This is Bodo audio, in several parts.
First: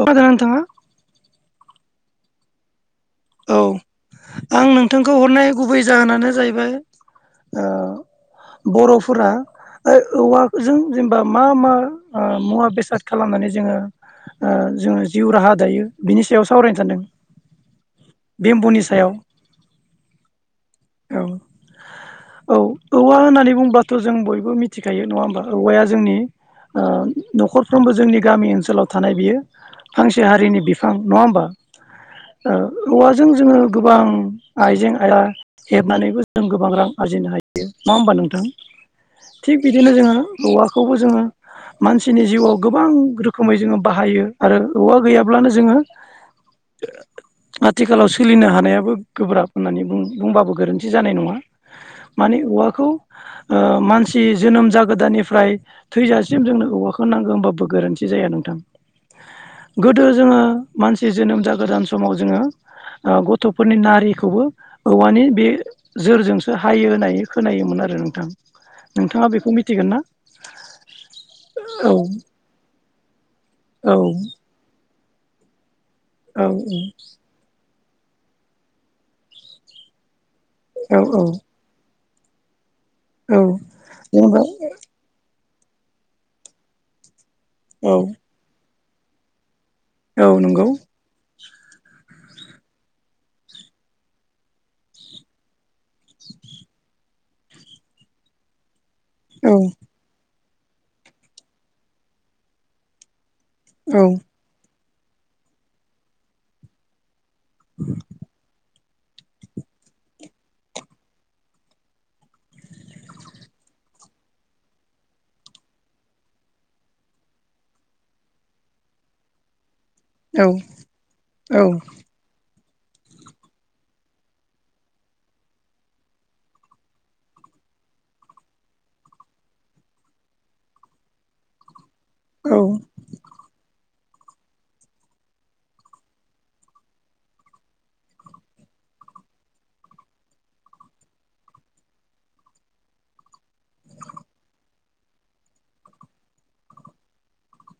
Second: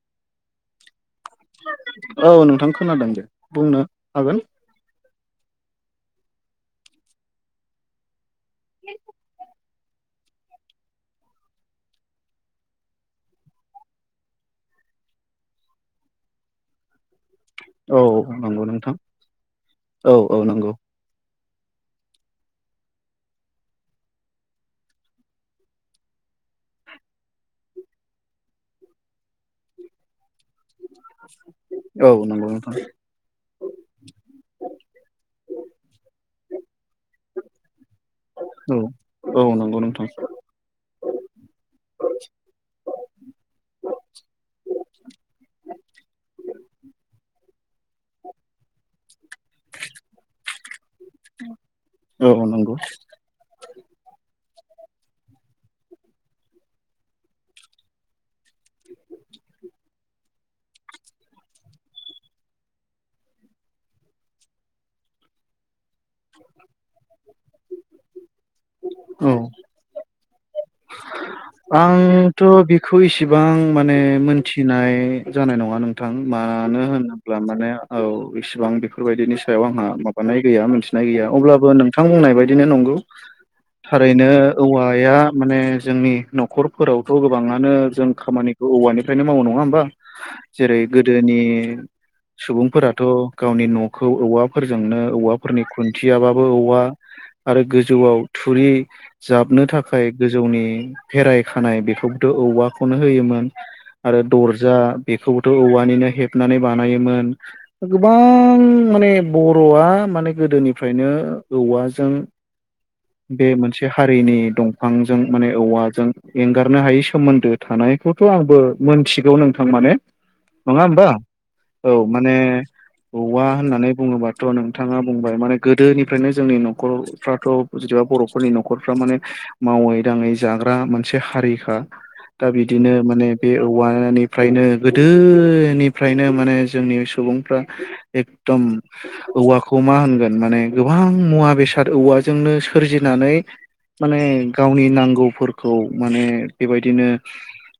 खोना दोंना नोंथाङा औ नोंथां खोनादों दे औ बुंनो हागोन आं नोंथांखौ हरनाय गुबै जाहोनानो जाहैबाय ओ बरफोरा औवाजों जेनेबा मा मा ओ मुवा बेसाद खालामनानै जोंङो ओ जोंङो जिउ राहा दायो बिनि सायाव सावरायनो सानदों औ औ नंगौ बेम्बुनि नोंथां सायाव औ औ नंगौ औ औ औवा होननानै बुंबाथ जों बयबो मिथिखायो नङा होमबा औवाया जोंनि ओ नखरफ्रोमबो जोंनि गामि ओनसोलाव थानाय बियो फांसे हारिनि बिफां नङा होमबा औ नंगौ ओ नोंथां औवाजों जोंङो गोबां आइजें आइला हेबनानैबो जों गोबां रां आरजिनो हायो नङा होमबा नों थां औ औ थिग नंगौ बिदिनो नोंथां जोंङो औवाखौबो जोंङो मानसिनि जिउआव गोबां रोखोमै जोंङो बाहायो आरो औवा गैयाब्लानो जोंङो आथिखालाव सोलिनो हानायाबो गोब्राब होननानै बुङो बुंबाबो गोरोन्थि जानाय नङा औ माने नंगौ औवाखौ ओ मानसि जोनोम जागोदानानिफ्राय थैजासिम जोंनो औवाखौ नांगौ होनबाबो गोरोन्थि जाया नोंथां गोदो जोंङो मानसि जोनोम जागोदान समाव जोंङो ओ गथफोरनि नारिखौबो औवानि बे जोरजोंसो हायो होननानै खोनायोमोन आरो नोंथां औ नोंथाङा बेखौ मिथिगोन ना औ आंथ बेखौ इसिबां औ माने मोनथिनाय जानाय नङा नों थां औ मानो होनोब्ला माने औ इसिबां बेफोरबायदिनि सायाव आंहा मा मानाय गैया मिथिनाय गैया अब्लाबो नोंथां बुंनाय बायदिनो नंगौ औ थारैनो जेनेबा औवाया माने जोंनि नखरफोरावथ गोबाङानो औ जों खामानिखौ औवानिफ्रायनो मावो नङा होमबा औ नंगौ जेरै गोदोनि सुबुंफोराथ गावनि नखौ औवाफोरजोंनो औवाफोरनि खुन्थियाबाबो औवा आरो गोजौआव थुरि औ जाबनो थाखाय गोजौनि भेराय खानाय बेखौबोथ औवाखौनो होयोमोन औ आरो दरजा बेखौबोथ औवानिनो हेबनानै बानायोमोन गोबां माने बरआ माने गोदोनिफ्रायनो औवाजों बे मोनसे हारिनि दंफांजों माने औवाजों एंगारनो हायि सोमोन्दो थानाय बे खौथ आंबो मोनथिगौ नोंथां माने औ नङा होमबा औ माने औवा होननानै बुङोबाथ नोंथाङा बुंबाय माने गोदोनिफ्रायनो जोंनि नखरफ्राथ जेनबा बरफोरनि नखरफ्रा माने मावै दाङै जाग्रा मोनसे हारिखा दा बिदिनो माने बे औवा निफ्रायनो गोदोनिफ्रायनो माने जोंनि सुबुंफ्रा एकदम औवाखौ मा होनगोन माने गोबां मुवा बेसाद औवाजोंनो सोरजिनानै माने गावनि नांगौफोरखौ माने बेबायदिनो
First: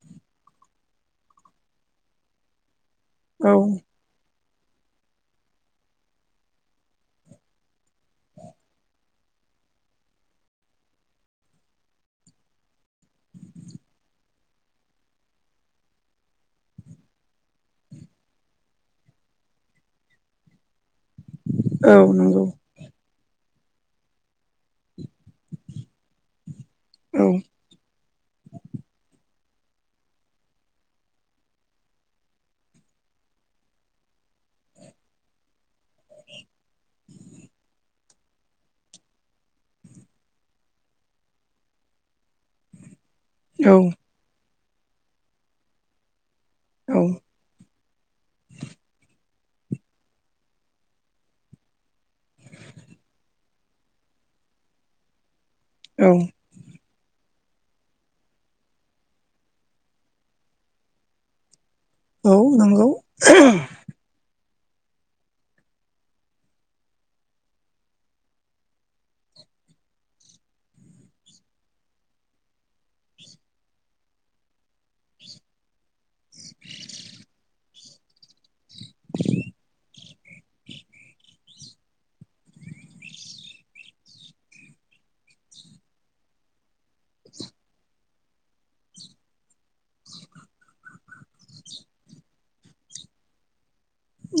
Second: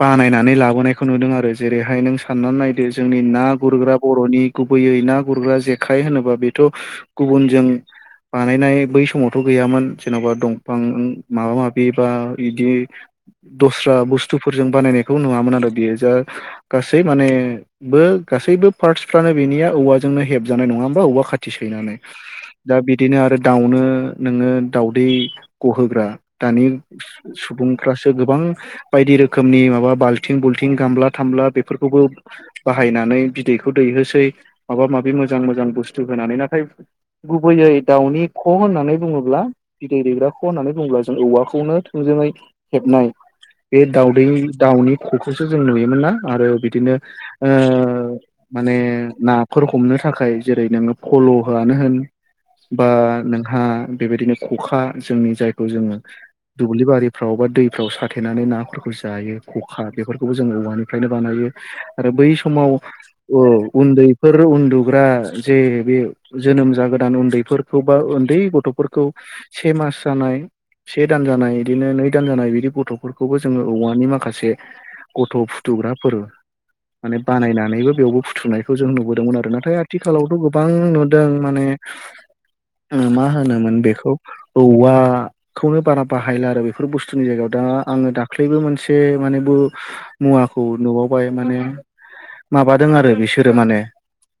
बानायनानै लाबोनायखौ नुदों आरो जेरैहाय नों साननानै नायदो जोंनि ना औ गुरग्रा बर'नि गुबैयै ना गुरग्रा जेखाइ होनोबा बेथ' गुबुनजों बानायनाय बै समावथ' गैयामोन जेन'बा दंफां माबा माबि बा बिदि दस्रा बुस्थु फोरजों बानायनायखौ नुवामोन आरो बियो जा गासै माने बो गासैबो पार्टसफ्रानो बे नि औव जोंनो हेबजानाय नङा हबा औवा खाथि औ सैनानै नंगौ दा बिदिनो आरो दाउनो नोङो दाावदै गहोग्रा दानि सुबुंफ्रासो गोबां बायदि रोखोम रोखोमनि माबा बाल्थिं बुल्थिं गामला थामला बेफोरखौबो बाहायनानै बिदैखौ दैहोसै माबा माबि मोजां मोजां बुस्थु होनानै नाथाय गुबैयै दाउनि ख' होननानै बुङोब्ला बिदै दैग्राखौ होन्नानै बुङोब्ला जों औवाखौनो थोंजोङै हेबनाय बे दाउदै दाउनि ख'खौसो जों नुयोमोन ना? आरो बिदिनो माने नाफोर हमनो थाखाय जेरै नोङो फल' हो आनो होन बा नोंहा बेबायदिनो खखा जोंनि जायखौ जोङो दुब्लि बारि फ्राव बा दैफ्राव साथेनानै नाफोरखौ जायो खखा बेफोरखौबो जों औवानिफ्रायनो बानायो। आरो बै समाव ओ उन्दैफोर र उन्दुग्रा जे बे जोनोम जागोदान उन्दैफोरखौ बा उन्दै गथ'फोरखौ खौ से मास जानाय से दान जानाय बिदिनो नै दान जानाय बिदि गथ'फोरखौबो जोङो औवानि माखासे गथ' फुथुग्राफोर माने बानायनानैबो बेयावबो फुथुनाय बे खौ जों नुबोदोंमोन आरो नाथाय आथिखालावथ' गोबां नुदों माने मा ओ होनोमोन बेखौ औवाखौनो बारा बाहायला आरो बेफोर बुस्थुनि जायगायाव दा आङो दाल्खैबो मोनसे एसे मानेबो मुवाखौ नुबावबाय माने माबादों आरो बिसोरो माने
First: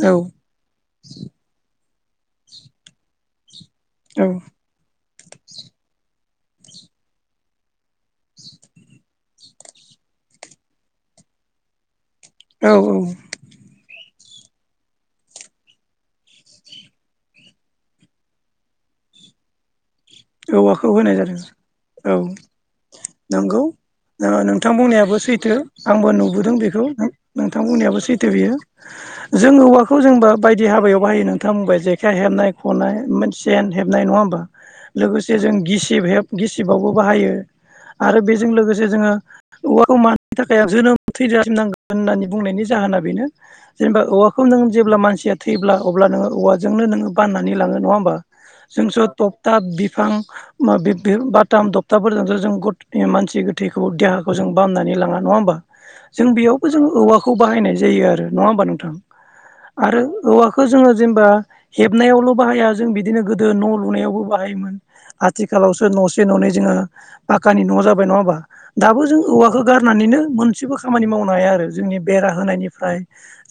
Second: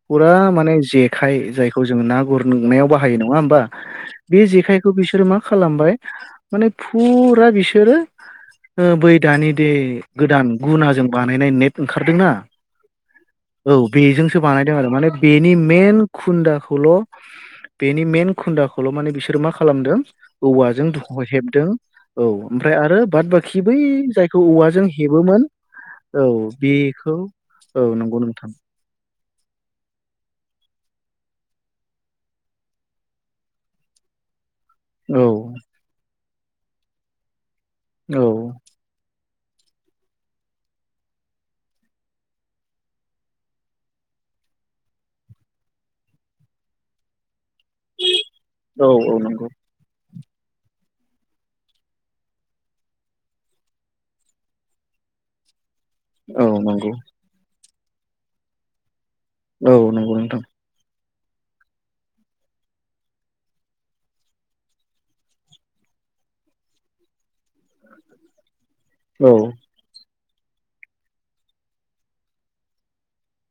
औ फुरा माने जेखाय जायखौ जों ना गुरनायाव बाहायो नङा होमबा? बे जेखाइखौ बिसोरो मा खालामबाय माने फुरा बिसोरो ओ बै दानि दे गोदान गुनाजों बानायनाय नेट ओंखारदोंना औ औ। बेजोंसो बानायदों आरो माने बेनि मेन खुन्दाखौल' बेनि मेन खुन्दाखौल' माने बिसोरो मा खालामदों औवाजों औवाखौ होनाय [unintelligible] जादों हेबदों औ ओमफ्राय आरो बाद बाखि नंगौ बै ओ जायखौ नोंथां औवाजों बुंनायाबो हेबो सैथो आंबो नुबोदों बेखौ नोंथां औ बुंनायाबो नंगौ सैथो नोंथां बेयो। जों औवाखौ जोंबा बायदि हाबायाव बाहायो नोंथां बुंबाय जेखाइ हेबनाय खनाय सेन हेबनाय नङा होमबा? औ लोगोसे जों गिसिब हेब गिसिबावबो बाहायो आरो औ बेजों लोगोसे जोङो औवाखौ मानि थाखाय आं जोनोम थैजासिम नांगौ होननानै बुंनायनि जाहोना बेनो जेनेबा औवाखौ नों जेब्ला मानसिया थैयोब्ला अब्ला नोङो औवाजोंनो नोङो बाना नानै लाङो नङा होनबा? औ जोंसो औ नंगौ थखता बि [unintelligible] बाथाम थखथाफोरजोंसो जों गत मानसि गोथैखौ देहाखौ जों बामनानै लाङा नङा होमबा जों औ बेयावबो जों नंगौ औवाखौ बाहायनाय जायो आरो नङा होमबा नोंथां? औ आरो नंगौ नोंथां औवाखौ जोङो जेनेबा हेबनायावल' बाहाया जों बिदिनो गोदो न' लुनायावबो बाहायोमोन। आथिखालावसो न'से न'नै जोङो पक्कानि न' जाबाय नङा होमबा? दाबो जों औ औवाखौ गारनानैनो मोनसेबो खामानि मावनो हाया आरो जोंनि बेरा होनायनिफ्राय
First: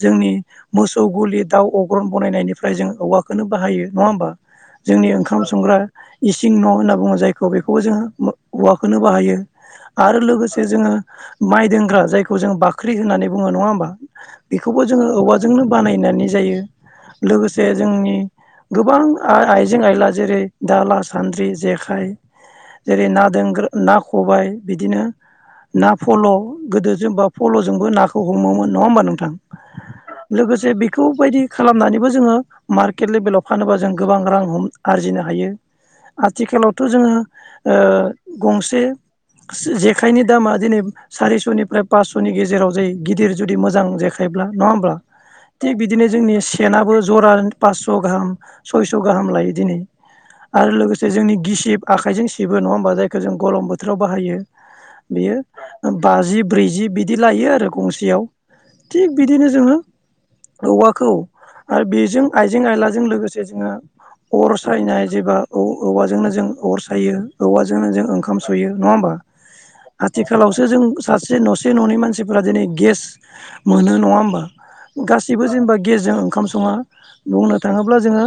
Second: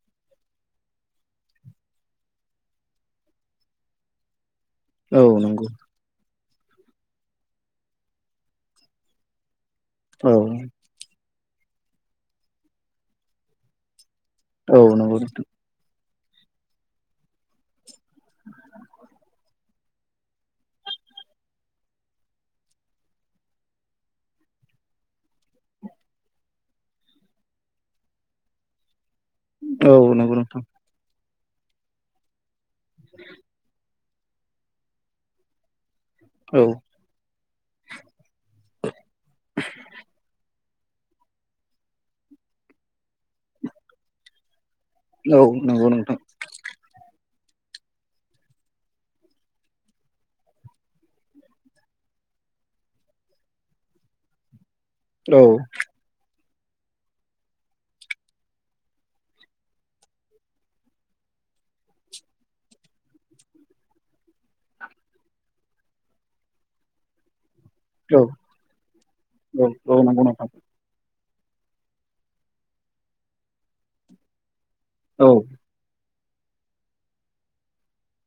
जोंनि मोसौ गलि दाउ अग्रन बनायनायनिफ्राय जों औवाखौनो बाहायो नङा होमबा जोंनि औ ओंखाम नंगौ संग्रा इसिं न' होनना बुङो जायखौ बेखौबो जोङो हौवाखौनो बाहायो। आरो औ लोगोसे जोङो माइ दोनग्रा जायखौ जों बाख्रि होननानै बुङो नङा होमबा? बेखौबो औ जोङो नंगौ नोंथां औवाजोंनो बानायनानै जायो लोगोसे जोंनि गोबां आइजें आ -आइला जेरै दाला'सान्द्रि, जेखाइ जेरै ना दोंनग्रा ना खबाय बिदिनो ना फल' गोदो जेनबा फल'जोंबो नाखौ हमोमोन नङा होमबा नों थां औ नंगौ नोंथां लोगोसे बेखौबायदि खालामनानैबो जोङो मार्केट लेभेलाव फानोबा जों गोबां रां हम आरजिनो हायो औ आथिखालावथ' जोङो ओ गंसे जे-जेखाइनि दामा दिनै सारिस'निफ्राय पासस'नि गेजेराव जायो गिदिर जुदि मोजां जेखायब्ला। नङा होमब्ला औ थिग नंगौ बिदिनो नोंथां जोंनि सेनाबो जरा पास्स गाहाम सयस गाहाम लायो दिनै आरो लोगोसे जोंनि गिसिब आखाइजों सिबो नङा होमबा जायखौ जों गरम बोथोराव बाहायो औ बेयो बाजि ब्रैजि बिदि लायो आरो गंसेयाव थिग बिदिनो जोङो औवाखौ आरो बेजों आइजें आयलाजों लोगोसे जोङो अर सायनाय जेबा औवाजोंनो जों अर सायो औवाजोंनो जों औ ओंखाम सयो नङा होमबा औ औ नंगौ नोंथां आथिखालावसो जों सासे जे नसे ननै मानसिफोरा दिनै गेस मोनो नङा होमबा औ गासिबो जेनेबा गेसजों ओंखाम सङा बुंनो थाङोब्ला जोङो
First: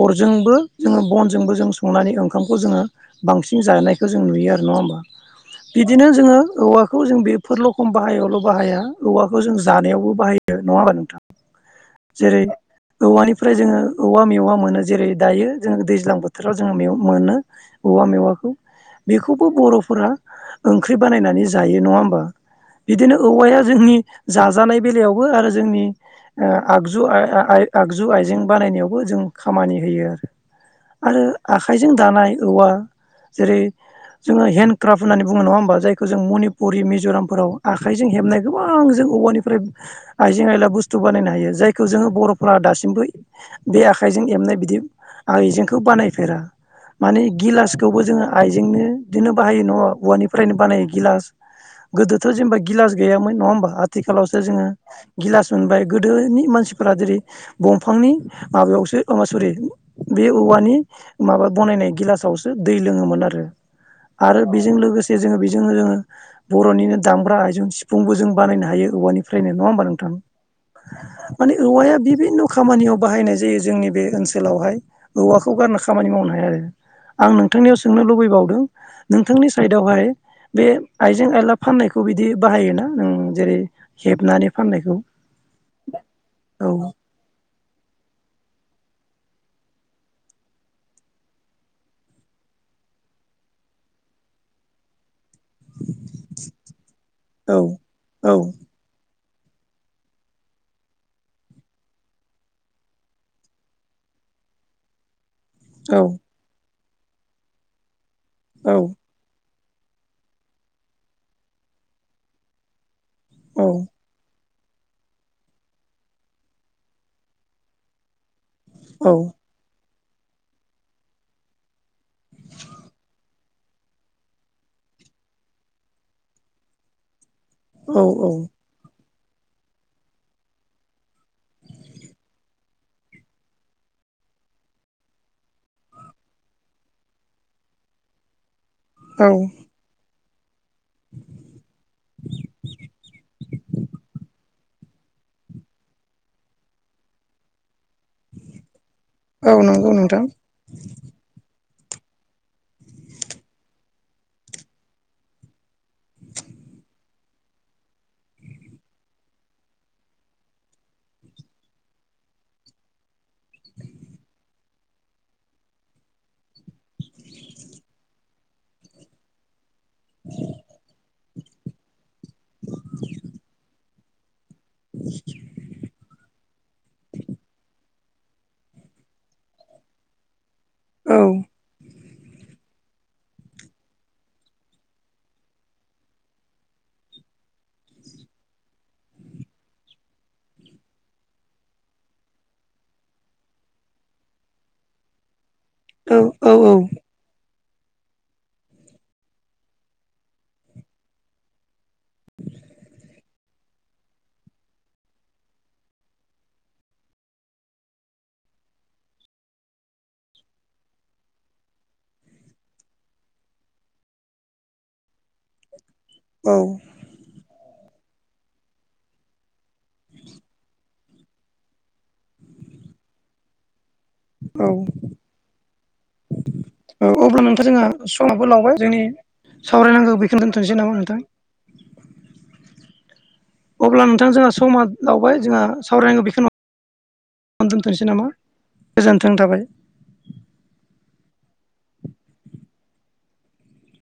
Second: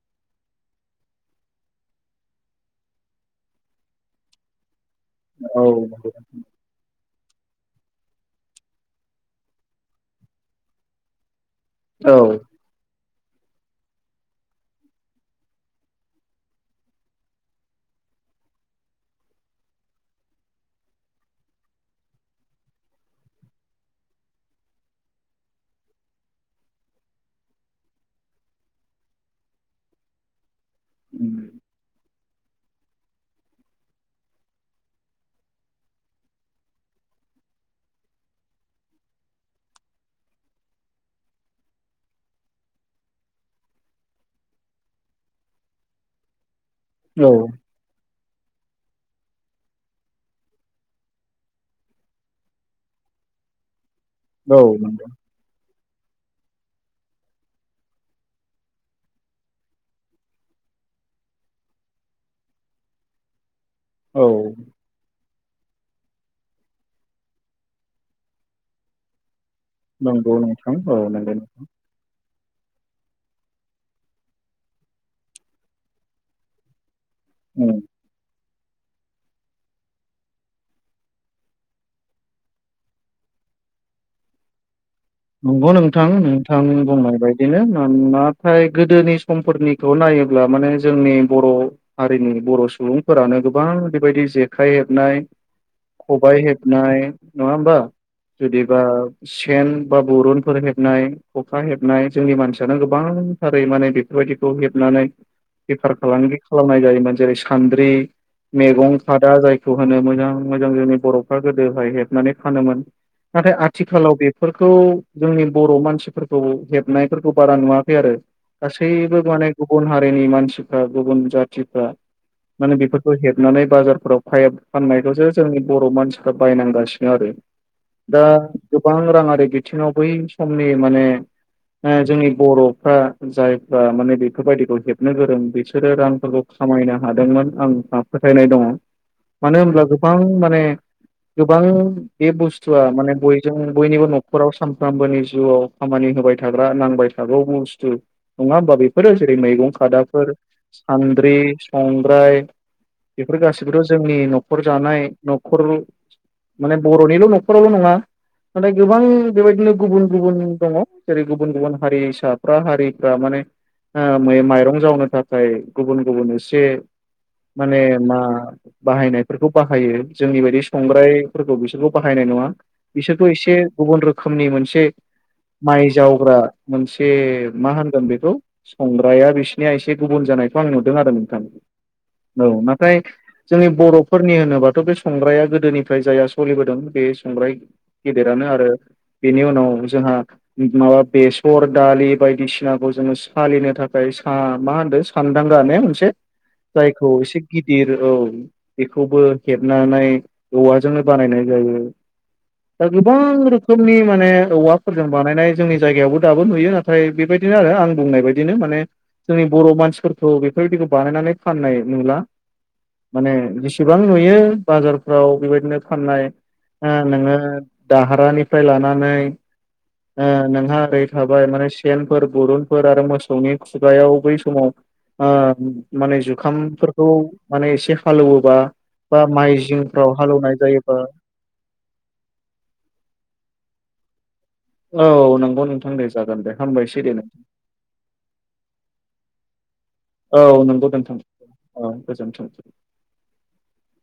अरजोंबो जोङो बनजोंबो जों संनानै ओंखामखौ जोङो बांसिन जानायखौ जों नुयो आरो नङा होमबा बिदिनो नंगौ जोङो औवा खौ जों बेफोरलखम बाहायावल बाहाया औवाखौ जों जानायावबो बाहायो नङा हबा नोंथां औ औ जेरै औवानिफ्राय जोङो औवा मेवा मोनो जेरै दायो जोङो दैज्लां बोथोराव जोङोे मोनो औवा मेवाखौ बेखौबो बरफोरा ओंख्रि बानायनानै जायो नङा होमबा बिदिनो औवाया जोंनि जाजानाय बेलायावबो आरो जोंनि ओ आगजु आगजु आइजें बानायनायावबो जों खामानि होयो आरो नंगौ आखाइजों दानाय औवा जेरै जोङो हेन्दडक्राफ्ट होननानै बुङो नङा होमबा जायखौ जों मनिपुरि मिजरामफोराव आखाइजों हेबनाय गोबां जों औवानिफ्राय आइजें आइला बुस्थु बानायनो हायो जायखौ जोङो बरफोरा दासिमबो बे आखाइ आखाइजों हेबनाय‌ बिदि आइजेंखौ बानायफेरा माने गिलासखौबो जोंङो आइजें बेजोंनो बिदिनो बाहायो न औवानिफ्रायनो बानायो गिलास गोदोथ जेनेबा गिलास गैयामोन नङा होमबा आथिखालावसो जोङो औ गिलास मोनबाय गोदोनि मानसिफोरा जेरै दंफांनि माबायावसो अ सरि बे औवानि माबा बनायनाय गिलासावसो दै लोङोमोन आरो आरो बेजों लोगोसे जोङो जोंङो जोंङो बर'निनो दामग्रा आइजुं सिफुंबो बानायनो हायो औवानि फ्रायनो नङा होमबा नोंथां नंगौ नोंथां औ माने नंगौ औवाया बिभिनन खामानियाव बाहायनाय जायो जोंनि बे ओनसोलावहाय औवाखौ गारना खामानि मावनो हाया आरो आं नोंथांनियाव सोंनो लुबैबावदों नोंथांनि साइदावहाय बे आइजें आयला फाननायखौ बिदि बाहायोना नों जेरै हेबनानै फाननायखौ नंगौ नोंथां नोंथां औ बुंनाय बायदिनो मानोना नाथाय गोदोनि समफोरनिखौ नायोब्ला माने जोंनि बर हारिनि बर सुबुंफोरानो गोबां बेबायदि जेखाइ हेबनाय खबाइ हेबनाय नङा औ होमबा औ जुदिबा सेन बा बरुनफोर हेबनाय खखा हेबनाय जोंनि मानसियानो गोबांथारै माने बेफोरबायदिखौ हेबना नै बेफार औ फालांगि खालामनाय जायो जेरै सान्द्रि औ मैगं खादा जाय खौ होनो मोजां मोजां जोंनि बरफ्रा गोदोहाय हेबनानै फानोमोन नाथाय औ आथिखालाव बेफोर खौ जोंनि बर मानसिफोरखौ हेबनायफोरखौ बारा नुवाखै आरो गासैबो माने गुबुन हारिनि मानसिफ्रा गुबुन जाथिफ्रा माने बेफोरखौ हेबनानै बाजारफोराव फाइप फाननायखौसो जोंनि बर' मानसिफ्रा बायनांगासिनो आरो औ दा औ गोबां राङारि बिथिङाव बै समनि माने ओ जोंनि बर'फ्रा जायफ्रा माने बेफोरबायदिखौ हेबनो गोरों बिसोरो रांफोरखौ खामायनो हादोंमोन आं फोथायनाय दङ औ मानो होनब्ला गोबां माने गोबां बे बुस्थुआ माने बयजों बयनिबो न' आराव सानफ्रामबोनि जिउआव खामानि होबाय थाग्रा नांबाय थागौ बुस्थु नङा होमा बे फोरो जेरै औ मैगं नंगौ नोंथां खादाफोर सान्द्रि संग्राय बेफोर गाैबोथ' जोंनि न'खर जानाय न'खर माने बर'निल' न'खरावल' नङा नाथाय गोबां बेबायदिनो गुबुन गुबुन दङ जेरै गुबुन गुबुन हारिसाफ्रा हारिफ्रा माने माइरं जावनो थाखाय गुबुन गुबुन एसे माने मा बाहायनायफोरखौ बाहायो जोंनि बायदि संग्राय बिसोरखौ बाहायनाय नङा बिसोरखौ एसे गुबुन रोखोमनि मोनसे मोनसे माइ जावग्रा मोनसे मा होन बेखौ संग्राया बिसिनिया एसे गुबुन जानायखौ आं नुदों आरो औ नोंथां औ माथाय जोंनि बर'फोरनि होनोबाथ' बे संग्राया गोदोनिफ्राय जायाहा सोलिबोदों बे संग्राय गेदेरा आरो बेनि उनाव जोंहा माबा बेसर दालि बायदिसिनाखौ जोङो सालिनो थाखाय स मा होनो सानदांग ने मोनसे औ औ औ जायखौ एसे गिदिर औ बेखौबो हेबनानै औवाजोंनो बानायनाय जायो दा गोबां रोखोम जोंनि माने औवाफोरजों बानायनाय जोंनि जायगायावबो दाबो नुयो नाथाय बेबायदिनो आरो आं बुंनाय बायदिनो माने जोंनि बर' मानसिफोरखौ बेफोरबायदिखौ बानायनानै फाननाय नुला माने जेसेबां नुयो बाजारफ्राव बेबायदिनो फाननाय औ नोङो दाहारानिफ्राय लानानै नोंहा ओरै थाबाय माने सेनफोर बरुनफोर आरो मोसौनि गाया बै समुमाव माने जुखामफोरखौ औ अब्ला नोंथां माने जोंहा एसे समाबो हालेवोबा लावबाय जोंनि बा माइ जिंफ्राव सावरायनांगौ बेखौनो हालौवनाय दोनथ'नोसै जायोबा नामा नोंथां अब्ला नोंथां जोंहा समा औ लावबाय नंगौ जोंहा नोंथां दे सावरायनांगौ जागोन बेखौ दे हामबायसै दे दोन्थ'नोसै नामा? गोजोन्थों थाबाय औ नंगौ दोनथों औ गोजोनथों।